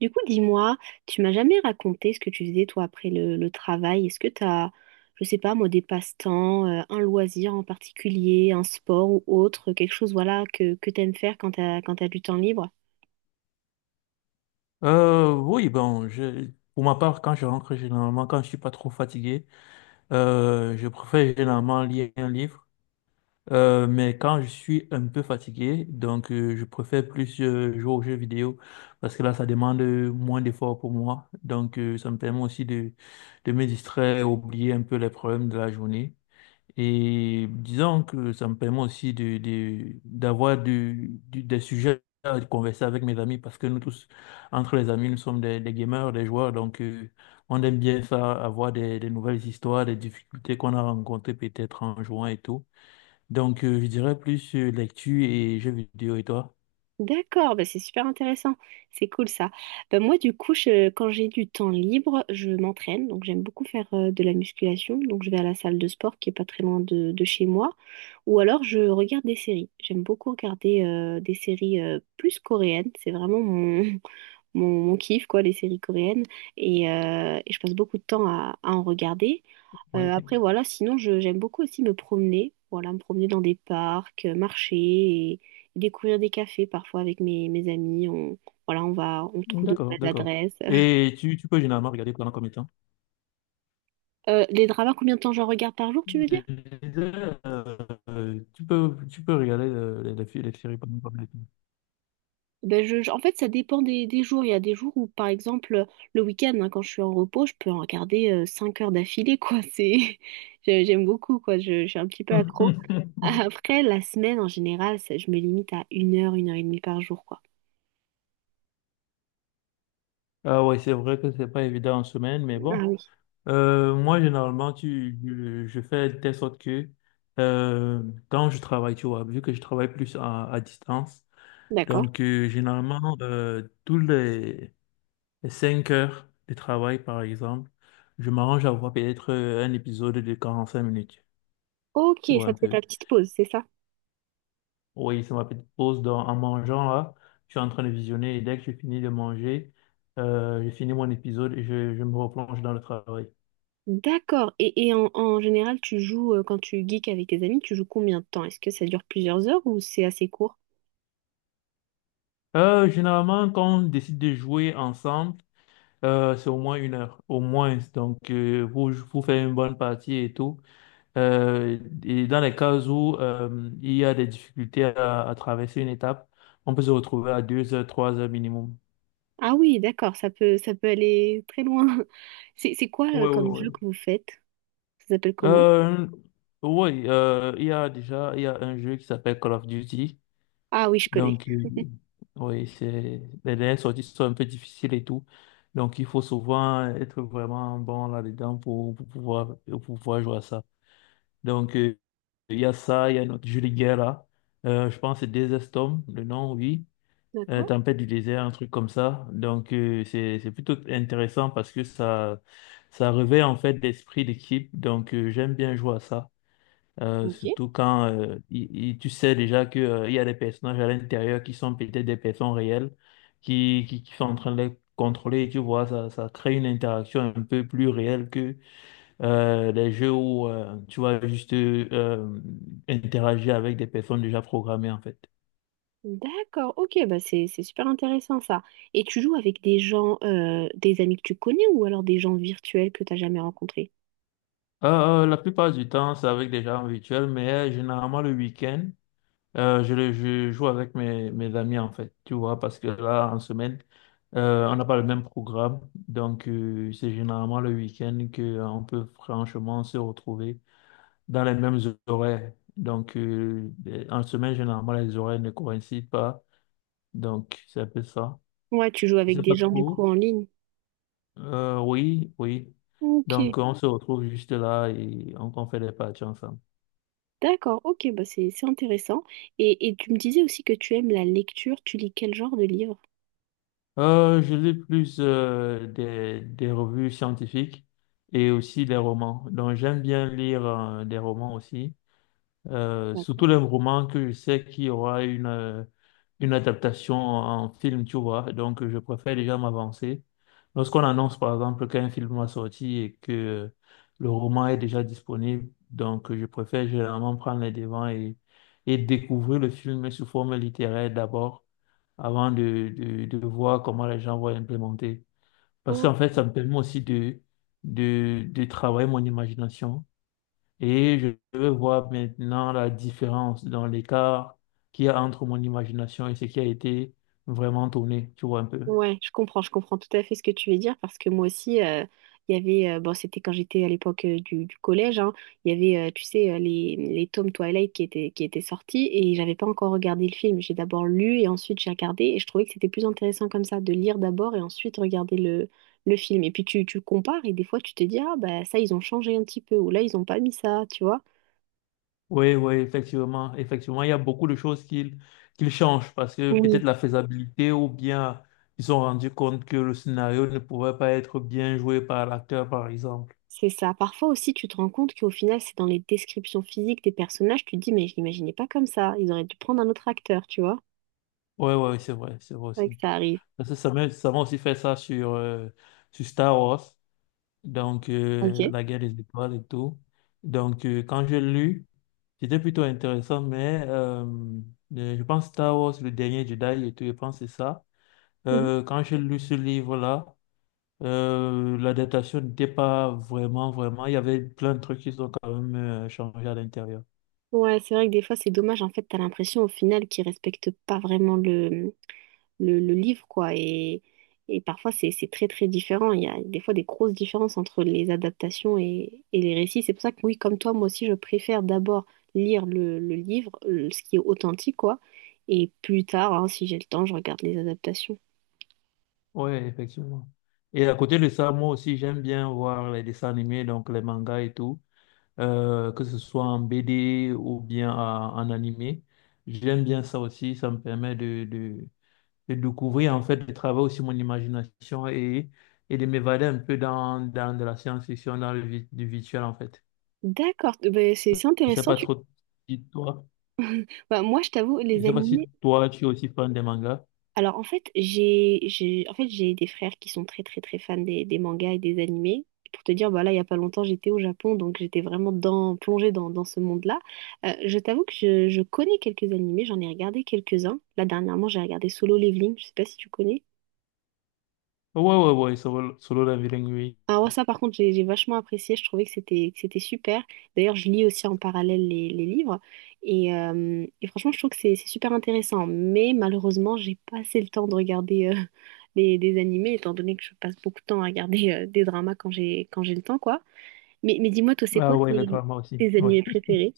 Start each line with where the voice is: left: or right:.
right: Du coup, dis-moi, tu m'as jamais raconté ce que tu faisais toi après le travail. Est-ce que tu as, je sais pas moi, des passe-temps, un loisir en particulier, un sport ou autre, quelque chose voilà que tu aimes faire quand tu as, quand tu du temps libre?
left: Oui, bon, pour ma part, quand je rentre, généralement, quand je suis pas trop fatigué, je préfère généralement lire un livre. Mais quand je suis un peu fatigué, je préfère plus jouer aux jeux vidéo parce que là, ça demande moins d'efforts pour moi. Ça me permet aussi de me distraire, oublier un peu les problèmes de la journée. Et disons que ça me permet aussi de- d'avoir du- des sujets à converser avec mes amis parce que nous tous, entre les amis, nous sommes des gamers, des joueurs, on aime bien ça, avoir des nouvelles histoires, des difficultés qu'on a rencontrées peut-être en jouant et tout. Je dirais plus lecture et jeux vidéo, et toi?
right: D'accord, bah c'est super intéressant, c'est cool ça. Bah moi du coup, quand j'ai du temps libre, je m'entraîne, donc j'aime beaucoup faire de la musculation, donc je vais à la salle de sport qui est pas très loin de chez moi, ou alors je regarde des séries. J'aime beaucoup regarder des séries plus coréennes, c'est vraiment mon kiff quoi, les séries coréennes, et je passe beaucoup de temps à en regarder.
left: Oui,
right: Après, voilà, sinon, je, j'aime beaucoup aussi me promener. Voilà, me promener dans des parcs, marcher et découvrir des cafés parfois avec mes amis. On, voilà, on va, on trouve de
left: d'accord,
right: nouvelles
left: d'accord.
right: adresses.
left: Et tu peux généralement regarder pendant combien de temps?
right: Les dramas, combien de temps j'en regarde par jour, tu veux
left: Je
right: dire?
left: disais, tu peux regarder les séries pendant combien de temps?
right: Ben je, en fait, ça dépend des jours. Il y a des jours où, par exemple, le week-end, hein, quand je suis en repos, je peux en regarder 5 heures d'affilée, quoi. C'est, j'aime beaucoup, quoi. Je suis un petit peu accro. Après, la semaine, en général, je me limite à 1 heure, 1 heure et demie par jour, quoi.
left: Ah ouais, c'est vrai que c'est pas évident en semaine, mais
right: Ah
left: bon.
right: oui,
left: Moi, généralement, je fais de telle sorte que euh, quand je travaille, tu vois, vu que je travaille plus à distance,
right: d'accord.
left: généralement, les 5 heures de travail, par exemple, je m'arrange à voir peut-être un épisode de 45 minutes,
right: Ok,
left: tu vois
right: ça
left: un
right: te fait ta
left: peu.
right: petite pause, c'est ça?
left: Oui, c'est ma petite pause en mangeant là. Je suis en train de visionner et dès que je finis de manger, j'ai fini mon épisode et je me replonge dans le travail.
right: D'accord. Et en, en général, tu joues, quand tu geeks avec tes amis, tu joues combien de temps? Est-ce que ça dure plusieurs heures ou c'est assez court?
left: Généralement, quand on décide de jouer ensemble, c'est au moins une heure, au moins. Pour faire une bonne partie et tout. Euh, et dans les cas où il y a des difficultés à traverser une étape, on peut se retrouver à deux heures, trois heures minimum.
right: Ah oui, d'accord, ça peut aller très loin. C'est quoi,
left: Oui, oui,
right: comme jeu
left: oui.
right: que vous faites? Ça s'appelle comment?
left: Euh, oui, il y a déjà il y a un jeu qui s'appelle Call of Duty.
right: Ah oui, je connais.
left: Donc, euh, oui, c'est, les dernières sorties sont un peu difficiles et tout. Donc, il faut souvent être vraiment bon là-dedans pour pouvoir jouer à ça. Donc, euh, il y a ça, il y a notre jeu de guerre là. Je pense que c'est Desert Storm, le nom, oui.
right: D'accord.
left: Tempête du désert, un truc comme ça. C'est plutôt intéressant parce que ça réveille en fait l'esprit d'équipe. J'aime bien jouer à ça.
right: Ok.
left: Surtout quand tu sais déjà que, il y a des personnages à l'intérieur qui sont peut-être des personnes réelles, qui sont en train de les contrôler, et tu vois, ça crée une interaction un peu plus réelle que les jeux où tu vas juste interagir avec des personnes déjà programmées en fait.
right: D'accord, ok, bah c'est super intéressant ça. Et tu joues avec des gens, des amis que tu connais ou alors des gens virtuels que t'as jamais rencontrés?
left: La plupart du temps, c'est avec des gens virtuels, mais généralement le week-end, je joue avec mes amis en fait, tu vois, parce que là, en semaine, on n'a pas le même programme. C'est généralement le week-end que on peut franchement se retrouver dans les mêmes horaires. En semaine, généralement, les horaires ne coïncident pas. Donc, c'est un peu ça.
right: Ouais, tu joues
left: Je
right: avec
left: sais
right: des
left: pas
right: gens du coup
left: trop.
right: en ligne.
left: Oui, oui.
right: Ok.
left: Donc, on se retrouve juste là et on fait des parties ensemble.
right: D'accord, ok, bah c'est intéressant. Et tu me disais aussi que tu aimes la lecture, tu lis quel genre de livre?
left: Je lis plus des revues scientifiques et aussi des romans. Donc j'aime bien lire des romans aussi. Surtout
right: D'accord.
left: les romans que je sais qu'il y aura une adaptation en film, tu vois. Donc, je préfère déjà m'avancer. Lorsqu'on annonce, par exemple, qu'un film va sortir et que le roman est déjà disponible, je préfère généralement prendre les devants et découvrir le film sous forme littéraire d'abord, avant de voir comment les gens vont implémenter. Parce
right: Oh,
left: qu'en fait, ça me permet aussi de travailler mon imagination et je veux voir maintenant la différence dans l'écart qu'il y a entre mon imagination et ce qui a été vraiment tourné, tu vois un peu.
right: ouais, je comprends tout à fait ce que tu veux dire parce que moi aussi, il y avait, bon, c'était quand j'étais à l'époque du collège, hein, il y avait, tu sais, les tomes Twilight qui étaient sortis et j'avais pas encore regardé le film. J'ai d'abord lu et ensuite j'ai regardé et je trouvais que c'était plus intéressant comme ça, de lire d'abord et ensuite regarder le film. Et puis tu compares et des fois tu te dis, ah bah ça, ils ont changé un petit peu ou là, ils ont pas mis ça, tu vois.
left: Oui, oui, effectivement, effectivement, il y a beaucoup de choses qu'ils changent parce que peut-être
right: Oui,
left: la faisabilité ou bien ils se sont rendus compte que le scénario ne pouvait pas être bien joué par l'acteur, par exemple.
right: c'est ça. Parfois aussi, tu te rends compte qu'au final, c'est dans les descriptions physiques des personnages, tu te dis, mais je l'imaginais pas comme ça. Ils auraient dû prendre un autre acteur, tu vois.
left: Oui, oui, oui, c'est vrai
right: C'est vrai que
left: aussi.
right: ça arrive.
left: Parce que ça m'a aussi fait ça sur, sur Star Wars,
right: Ok.
left: la guerre des étoiles et tout. Quand j'ai lu... C'était plutôt intéressant, mais je pense Star Wars, le dernier Jedi et tout, je pense que c'est ça.
right: Mhm.
left: Quand j'ai lu ce livre-là, l'adaptation n'était pas vraiment, vraiment. Il y avait plein de trucs qui sont quand même changés à l'intérieur.
right: Ouais, c'est vrai que des fois, c'est dommage. En fait, t'as l'impression au final qu'ils respectent pas vraiment le livre, quoi. Et parfois, c'est très, très différent. Il y a des fois des grosses différences entre les adaptations et les récits. C'est pour ça que, oui, comme toi, moi aussi, je préfère d'abord lire le livre, ce qui est authentique, quoi. Et plus tard, hein, si j'ai le temps, je regarde les adaptations.
left: Oui, effectivement. Et à côté de ça, moi aussi, j'aime bien voir les dessins animés, donc les mangas et tout, que ce soit en BD ou bien en animé. J'aime bien ça aussi, ça me permet de découvrir en fait, de travailler aussi mon imagination et de m'évader un peu dans de la science-fiction, dans du virtuel en fait.
right: D'accord, ben, c'est
left: Je sais
right: intéressant.
left: pas
right: Tu...
left: trop si toi,
right: Bah, moi, je t'avoue,
left: je
right: les
left: sais pas si
right: animés.
left: toi tu es aussi fan des mangas.
right: Alors, en fait, j'ai des frères qui sont très fans des mangas et des animés. Pour te dire, bah là, il y a pas longtemps, j'étais au Japon, donc j'étais vraiment dans, plongée dans, dans ce monde-là. Je t'avoue que je connais quelques animés, j'en ai regardé quelques-uns. Là, dernièrement, j'ai regardé Solo Leveling. Je sais pas si tu connais.
left: Ouais, ouais, ouais, Solo Leveling, oui.
right: Ah ouais, ça par contre, j'ai vachement apprécié, je trouvais que c'était super. D'ailleurs, je lis aussi en parallèle les livres et franchement, je trouve que c'est super intéressant. Mais malheureusement, j'ai pas assez le temps de regarder des animés, étant donné que je passe beaucoup de temps à regarder des dramas quand j'ai le temps, quoi. Mais dis-moi, c'est
left: Ah
right: quoi
left: ouais, le drama aussi,
right: tes
left: ouais.
right: animés préférés?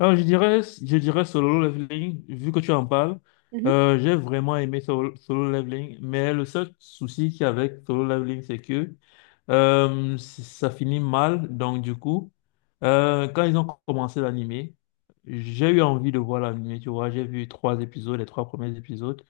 left: Alors, je dirais Solo Leveling, vu que tu en parles.
right: Mhm.
left: J'ai vraiment aimé Solo Leveling, mais le seul souci qu'il y a avec Solo Leveling, c'est que ça finit mal. Quand ils ont commencé l'animé, j'ai eu envie de voir l'animé, tu vois. J'ai vu trois épisodes, les trois premiers épisodes.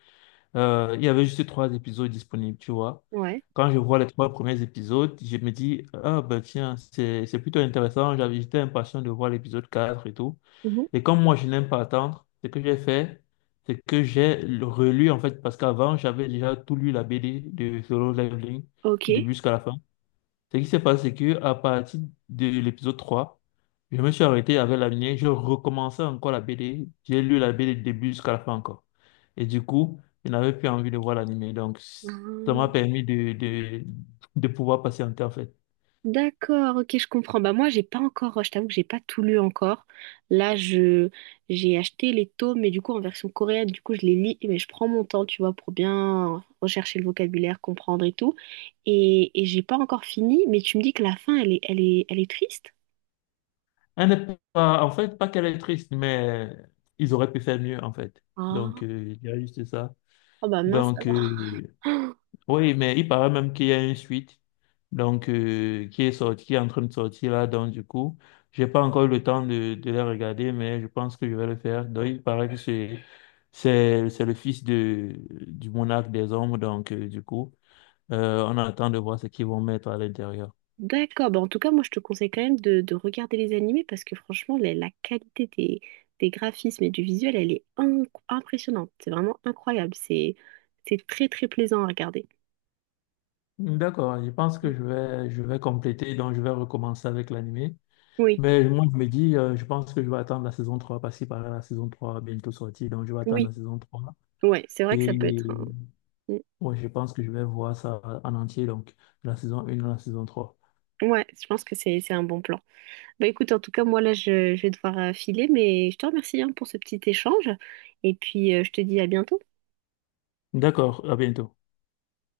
left: Il y avait juste trois épisodes disponibles, tu vois.
right: Ouais.
left: Quand je vois les trois premiers épisodes, je me dis, ah ben tiens, c'est plutôt intéressant. J'étais impatient de voir l'épisode 4 et tout.
right: Mhm.
left: Et comme moi, je n'aime pas attendre, ce que j'ai fait, c'est que j'ai relu, en fait, parce qu'avant, j'avais déjà tout lu la BD de Solo Leveling,
right: Ok.
left: début jusqu'à la fin. Ce qui s'est passé, c'est que à partir de l'épisode 3, je me suis arrêté avec la mienne, je recommençais encore la BD, j'ai lu la BD du début jusqu'à la fin encore. Et du coup, je n'avais plus envie de voir l'animé. Donc, ça m'a permis de pouvoir patienter, en fait.
right: D'accord, ok, je comprends. Bah moi, j'ai pas encore, je t'avoue que j'ai pas tout lu encore. Là, je j'ai acheté les tomes, mais du coup en version coréenne, du coup je les lis, mais je prends mon temps, tu vois, pour bien rechercher le vocabulaire, comprendre et tout. Et j'ai pas encore fini, mais tu me dis que la fin, elle est, elle est, elle est triste?
left: Elle n'est pas, en fait, pas qu'elle est triste, mais ils auraient pu faire mieux, en fait.
right: Ah,
left: Il y a juste ça.
right: oh bah mince
left: Donc,
right: alors.
left: euh, oui, mais il paraît même qu'il y a une suite, qui est sortie, qui est en train de sortir là. Donc, du coup, j'ai pas encore eu le temps de la regarder, mais je pense que je vais le faire. Donc, il paraît que c'est le fils du monarque des hommes. On attend de voir ce qu'ils vont mettre à l'intérieur.
right: D'accord, bah en tout cas, moi je te conseille quand même de regarder les animés parce que franchement, la qualité des graphismes et du visuel, elle est impressionnante. C'est vraiment incroyable. C'est très très plaisant à regarder.
left: D'accord, je pense que
right: Mm.
left: je vais compléter, donc je vais recommencer avec l'animé.
right: Oui,
left: Mais moi, je me dis, je pense que je vais attendre la saison trois parce qu'il paraît la saison 3 bientôt sortie. Donc, je vais attendre
right: oui,
left: la saison trois.
right: ouais, c'est vrai que
left: Et
right: ça peut être un... Mm.
left: ouais, je pense que je vais voir ça en entier. Donc, de la saison 1 à la saison trois.
right: Ouais, je pense que c'est un bon plan. Bah écoute, en tout cas, moi là, je vais devoir filer, mais je te remercie hein, pour ce petit échange et puis je te dis à bientôt.
left: D'accord, à bientôt.